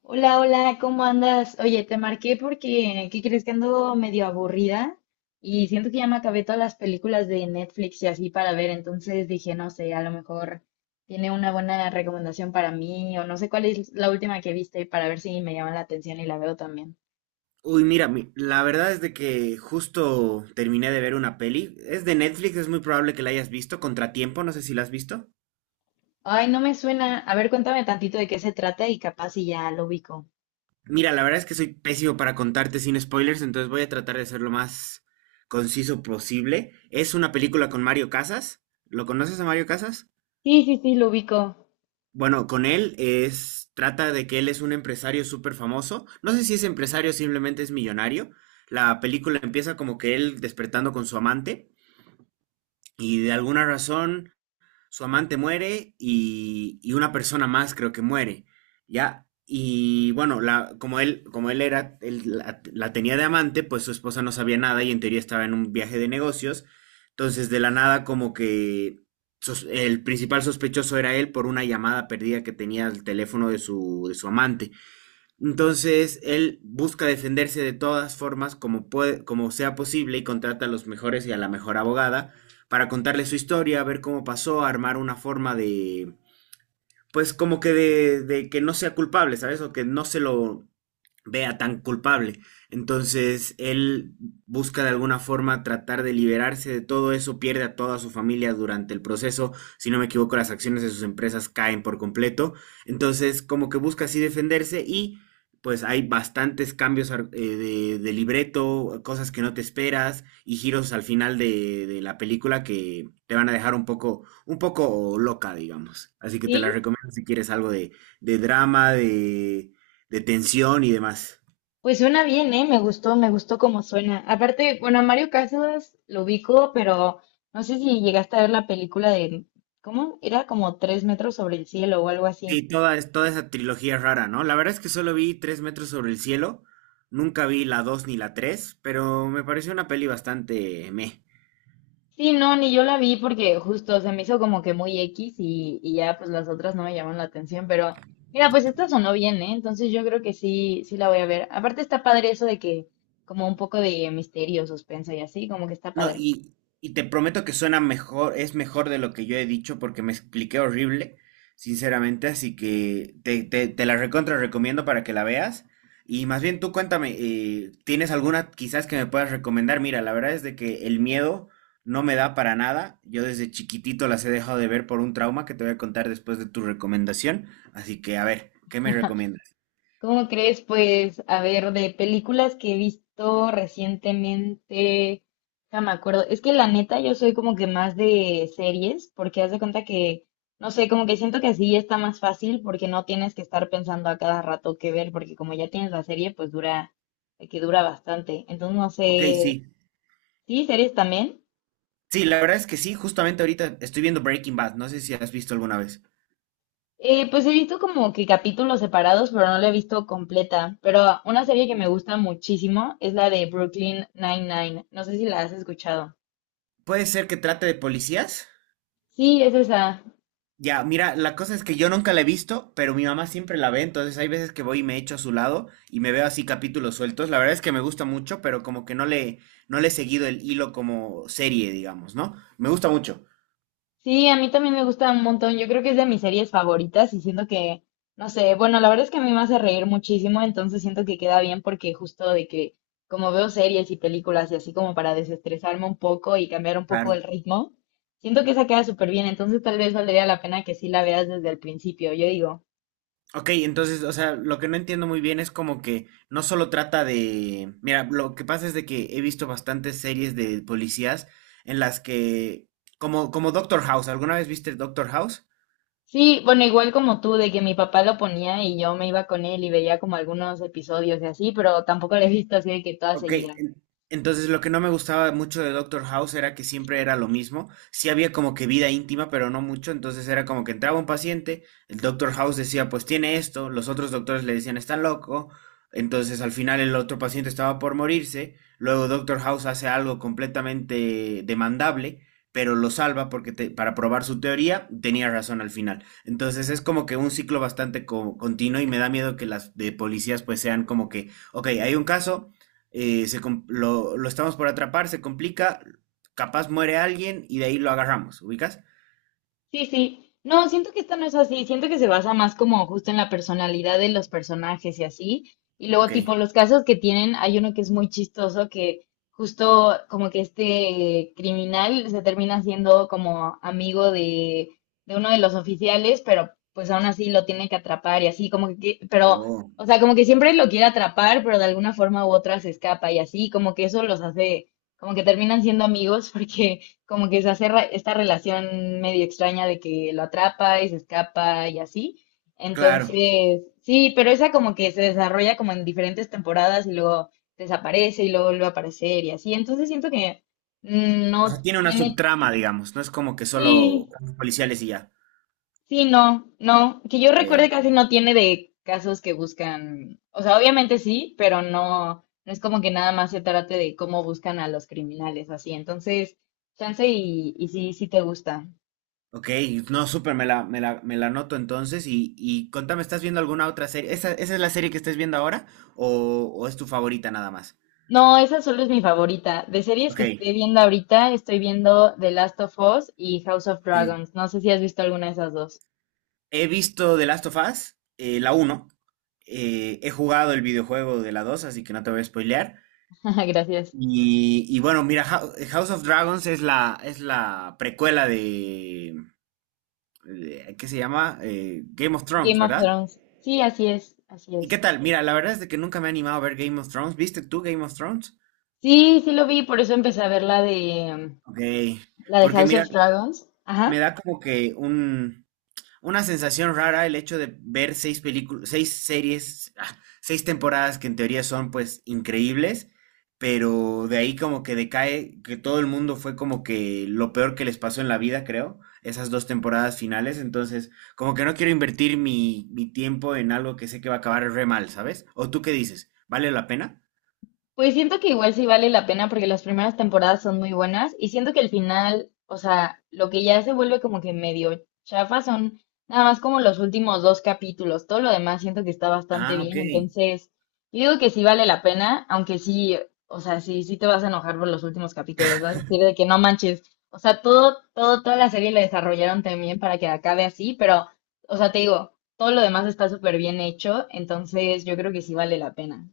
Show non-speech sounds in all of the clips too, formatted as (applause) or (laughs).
Hola, hola, ¿cómo andas? Oye, te marqué porque, ¿qué crees? Que ando medio aburrida. Y siento que ya me acabé todas las películas de Netflix y así para ver, entonces dije, no sé, a lo mejor tiene una buena recomendación para mí o no sé cuál es la última que viste para ver si me llama la atención y la veo también. Uy, mira, la verdad es de que justo terminé de ver una peli. Es de Netflix, es muy probable que la hayas visto. Contratiempo, no sé si la has visto. Ay, no me suena. A ver, cuéntame tantito de qué se trata y capaz si ya lo ubico. Mira, la verdad es que soy pésimo para contarte sin spoilers, entonces voy a tratar de ser lo más conciso posible. Es una película con Mario Casas. ¿Lo conoces a Mario Casas? Sí, sí, sí, lo ubico. Bueno, con él es, trata de que él es un empresario súper famoso. No sé si es empresario o simplemente es millonario. La película empieza como que él despertando con su amante y de alguna razón su amante muere y una persona más creo que muere, ¿ya? Y bueno, la, como él era, él la, la tenía de amante, pues su esposa no sabía nada y en teoría estaba en un viaje de negocios. Entonces, de la nada, como que el principal sospechoso era él por una llamada perdida que tenía al teléfono de de su amante. Entonces, él busca defenderse de todas formas como puede, como sea posible y contrata a los mejores y a la mejor abogada para contarle su historia, ver cómo pasó, armar una forma de, pues como que de que no sea culpable, ¿sabes? O que no se lo vea tan culpable. Entonces, él busca de alguna forma tratar de liberarse de todo eso, pierde a toda su familia durante el proceso, si no me equivoco, las acciones de sus empresas caen por completo. Entonces, como que busca así defenderse y pues hay bastantes cambios de libreto, cosas que no te esperas y giros al final de la película que te van a dejar un poco loca, digamos. Así que te la ¿Sí? recomiendo si quieres algo de drama, de tensión y demás. Pues suena bien, ¿eh? Me gustó cómo suena. Aparte, bueno, a Mario Casas lo ubico, pero no sé si llegaste a ver la película de, ¿cómo? Era como tres metros sobre el cielo o algo así. Sí, toda, toda esa trilogía rara, ¿no? La verdad es que solo vi Tres metros sobre el cielo. Nunca vi la 2 ni la tres, pero me pareció una peli bastante meh. Sí, no, ni yo la vi porque justo se me hizo como que muy X y ya pues las otras no me llaman la atención, pero mira, pues esta sonó bien, ¿eh? Entonces yo creo que sí, sí la voy a ver. Aparte está padre eso de que como un poco de misterio, suspenso y así, como que está No, padre. Y te prometo que suena mejor, es mejor de lo que yo he dicho porque me expliqué horrible, sinceramente, así que te la recontra recomiendo para que la veas. Y más bien tú cuéntame, ¿tienes alguna quizás que me puedas recomendar? Mira, la verdad es de que el miedo no me da para nada. Yo desde chiquitito las he dejado de ver por un trauma que te voy a contar después de tu recomendación. Así que a ver, ¿qué me recomiendas? ¿Cómo crees? Pues, a ver, de películas que he visto recientemente, ya me acuerdo. Es que la neta, yo soy como que más de series, porque haz de cuenta que, no sé, como que siento que así está más fácil, porque no tienes que estar pensando a cada rato qué ver, porque como ya tienes la serie, pues dura, que dura bastante. Entonces, no Ok, sé, sí. sí, series también. Sí, la verdad es que sí, justamente ahorita estoy viendo Breaking Bad. No sé si has visto alguna vez. Pues he visto como que capítulos separados, pero no la he visto completa. Pero una serie que me gusta muchísimo es la de Brooklyn Nine-Nine. No sé si la has escuchado. Puede ser que trate de policías. Sí, es esa. Ya, mira, la cosa es que yo nunca la he visto, pero mi mamá siempre la ve, entonces hay veces que voy y me echo a su lado y me veo así capítulos sueltos. La verdad es que me gusta mucho, pero como que no le he seguido el hilo como serie, digamos, ¿no? Me gusta mucho. Sí, a mí también me gusta un montón. Yo creo que es de mis series favoritas y siento que, no sé, bueno, la verdad es que a mí me hace reír muchísimo, entonces siento que queda bien porque justo de que como veo series y películas y así como para desestresarme un poco y cambiar un poco el Claro. ritmo, siento que esa queda súper bien, entonces tal vez valdría la pena que sí la veas desde el principio, yo digo. Ok, entonces, o sea, lo que no entiendo muy bien es como que no solo trata de... Mira, lo que pasa es de que he visto bastantes series de policías en las que... Como, como Doctor House, ¿alguna vez viste Doctor House? Sí, bueno, igual como tú, de que mi papá lo ponía y yo me iba con él y veía como algunos episodios y así, pero tampoco lo he visto así de que toda Ok, seguida. Entonces lo que no me gustaba mucho de Doctor House era que siempre era lo mismo. Sí había como que vida íntima, pero no mucho. Entonces era como que entraba un paciente, el Doctor House decía, pues tiene esto, los otros doctores le decían, está loco. Entonces al final el otro paciente estaba por morirse. Luego Doctor House hace algo completamente demandable, pero lo salva porque para probar su teoría tenía razón al final. Entonces es como que un ciclo bastante continuo y me da miedo que las de policías pues sean como que... Ok, hay un caso, se lo estamos por atrapar, se complica, capaz muere alguien y de ahí lo agarramos, ¿ubicas? Sí, sí. No, siento que esta no es así. Siento que se basa más como justo en la personalidad de los personajes y así. Y luego, Ok. tipo, los casos que tienen, hay uno que es muy chistoso, que justo como que este criminal se termina siendo como amigo de uno de los oficiales, pero pues aún así lo tiene que atrapar y así, como que, pero, Oh, o sea, como que siempre lo quiere atrapar, pero de alguna forma u otra se escapa y así, como que eso los hace, como que terminan siendo amigos (laughs) porque como que se hace esta relación medio extraña de que lo atrapa y se escapa y así. claro. Entonces, sí, pero esa como que se desarrolla como en diferentes temporadas y luego desaparece y luego vuelve a aparecer y así. Entonces siento que O sea, no tiene una tiene, subtrama, digamos, no es como que solo sí, policiales y ya. sí, no, no, que yo Eh, recuerde casi no tiene de casos que buscan, o sea, obviamente sí, pero no, no es como que nada más se trate de cómo buscan a los criminales así. Entonces, chance y sí, sí te gusta. ok, no, súper, me la noto entonces y contame, ¿estás viendo alguna otra serie? Esa es la serie que estés viendo ahora o es tu favorita nada más? No, esa solo es mi favorita. De series Ok, que estoy viendo ahorita, estoy viendo The Last of Us y House of ok. Dragons. No sé si has visto alguna de esas dos. He visto The Last of Us, la uno, he jugado el videojuego de la dos, así que no te voy a spoilear. (laughs) Gracias. Y bueno, mira, House of Dragons es es la precuela de- ¿qué se llama? Game of Thrones, Game of ¿verdad? Thrones. Sí, así es, así ¿Y qué es. tal? Mira, la verdad es de que nunca me he animado a ver Game of Thrones. ¿Viste tú Game of Thrones? Sí, sí lo vi, por eso empecé a ver la de Ok, la de porque House mira, of Dragons. me Ajá. da como que un, una sensación rara el hecho de ver seis películas, seis series, ah, seis temporadas que en teoría son pues increíbles, pero de ahí como que decae, que todo el mundo fue como que lo peor que les pasó en la vida, creo, esas dos temporadas finales, entonces como que no quiero invertir mi tiempo en algo que sé que va a acabar re mal, ¿sabes? ¿O tú qué dices? ¿Vale la pena? Pues siento que igual sí vale la pena porque las primeras temporadas son muy buenas y siento que el final, o sea, lo que ya se vuelve como que medio chafa son nada más como los últimos dos capítulos. Todo lo demás siento que está bastante Ah, ok. bien. Entonces, yo digo que sí vale la pena, aunque sí, o sea, sí, sí te vas a enojar por los últimos capítulos. Vas a decir de que no manches. O sea, todo, todo, toda la serie la desarrollaron también para que acabe así, pero, o sea, te digo, todo lo demás está súper bien hecho. Entonces, yo creo que sí vale la pena.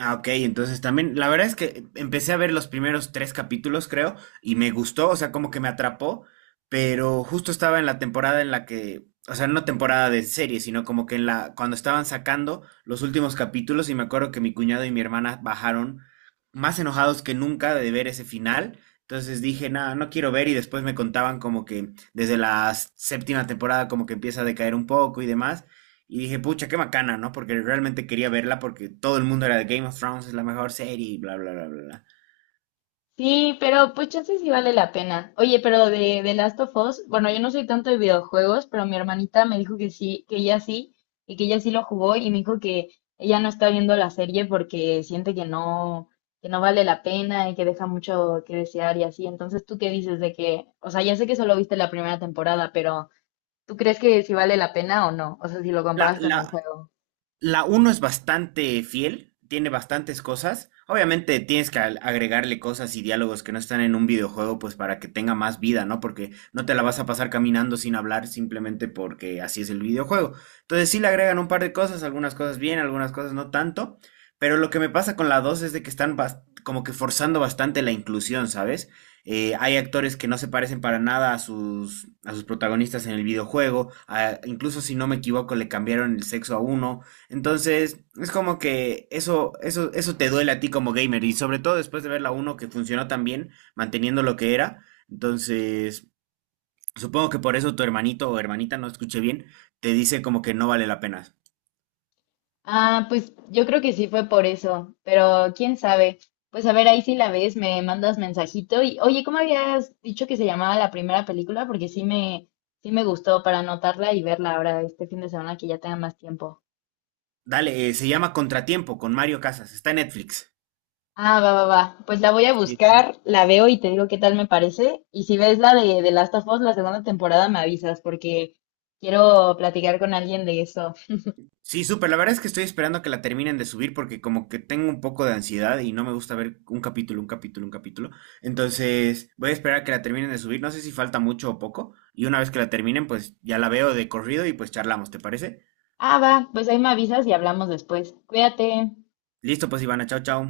Ah, ok, entonces también, la verdad es que empecé a ver los primeros tres capítulos, creo, y me gustó, o sea, como que me atrapó, pero justo estaba en la temporada en la que, o sea, no temporada de serie, sino como que en la, cuando estaban sacando los últimos capítulos, y me acuerdo que mi cuñado y mi hermana bajaron más enojados que nunca de ver ese final. Entonces dije, nada, no quiero ver, y después me contaban como que desde la séptima temporada como que empieza a decaer un poco y demás. Y dije, pucha, qué bacana, ¿no? Porque realmente quería verla porque todo el mundo era de Game of Thrones, es la mejor serie y bla, bla, bla, bla, bla. Sí, pero pues chance sí vale la pena. Oye, pero de Last of Us, bueno, yo no soy tanto de videojuegos, pero mi hermanita me dijo que sí, que ella sí, y que ella sí lo jugó, y me dijo que ella no está viendo la serie porque siente que no vale la pena y que deja mucho que desear y así. Entonces, ¿tú qué dices de que, o sea, ya sé que solo viste la primera temporada, pero ¿tú crees que sí vale la pena o no? O sea, si lo La, comparas con el la, juego. La uno es bastante fiel, tiene bastantes cosas. Obviamente tienes que agregarle cosas y diálogos que no están en un videojuego, pues para que tenga más vida, ¿no? Porque no te la vas a pasar caminando sin hablar simplemente porque así es el videojuego. Entonces sí le agregan un par de cosas, algunas cosas bien, algunas cosas no tanto. Pero lo que me pasa con la 2 es de que están como que forzando bastante la inclusión, ¿sabes? Hay actores que no se parecen para nada a a sus protagonistas en el videojuego. Ah, incluso si no me equivoco, le cambiaron el sexo a uno. Entonces, es como que eso te duele a ti como gamer. Y sobre todo después de ver la uno que funcionó tan bien, manteniendo lo que era. Entonces, supongo que por eso tu hermanito o hermanita, no escuché bien, te dice como que no vale la pena. Ah, pues yo creo que sí fue por eso, pero quién sabe. Pues a ver, ahí si la ves, me mandas mensajito y, oye, ¿cómo habías dicho que se llamaba la primera película? Porque sí me gustó para anotarla y verla ahora este fin de semana que ya tenga más tiempo. Dale, se llama Contratiempo con Mario Casas. Está en Netflix. Ah, va, va, va. Pues la voy a Sí. buscar, la veo y te digo qué tal me parece. Y si ves la de The Last of Us, la segunda temporada, me avisas porque quiero platicar con alguien de eso. Sí, súper. La verdad es que estoy esperando que la terminen de subir porque como que tengo un poco de ansiedad y no me gusta ver un capítulo, un capítulo, un capítulo. Entonces voy a esperar a que la terminen de subir. No sé si falta mucho o poco. Y una vez que la terminen, pues ya la veo de corrido y pues charlamos, ¿te parece? Ah, va, pues ahí me avisas y hablamos después. Cuídate. Listo, pues Ivana, chao, chao.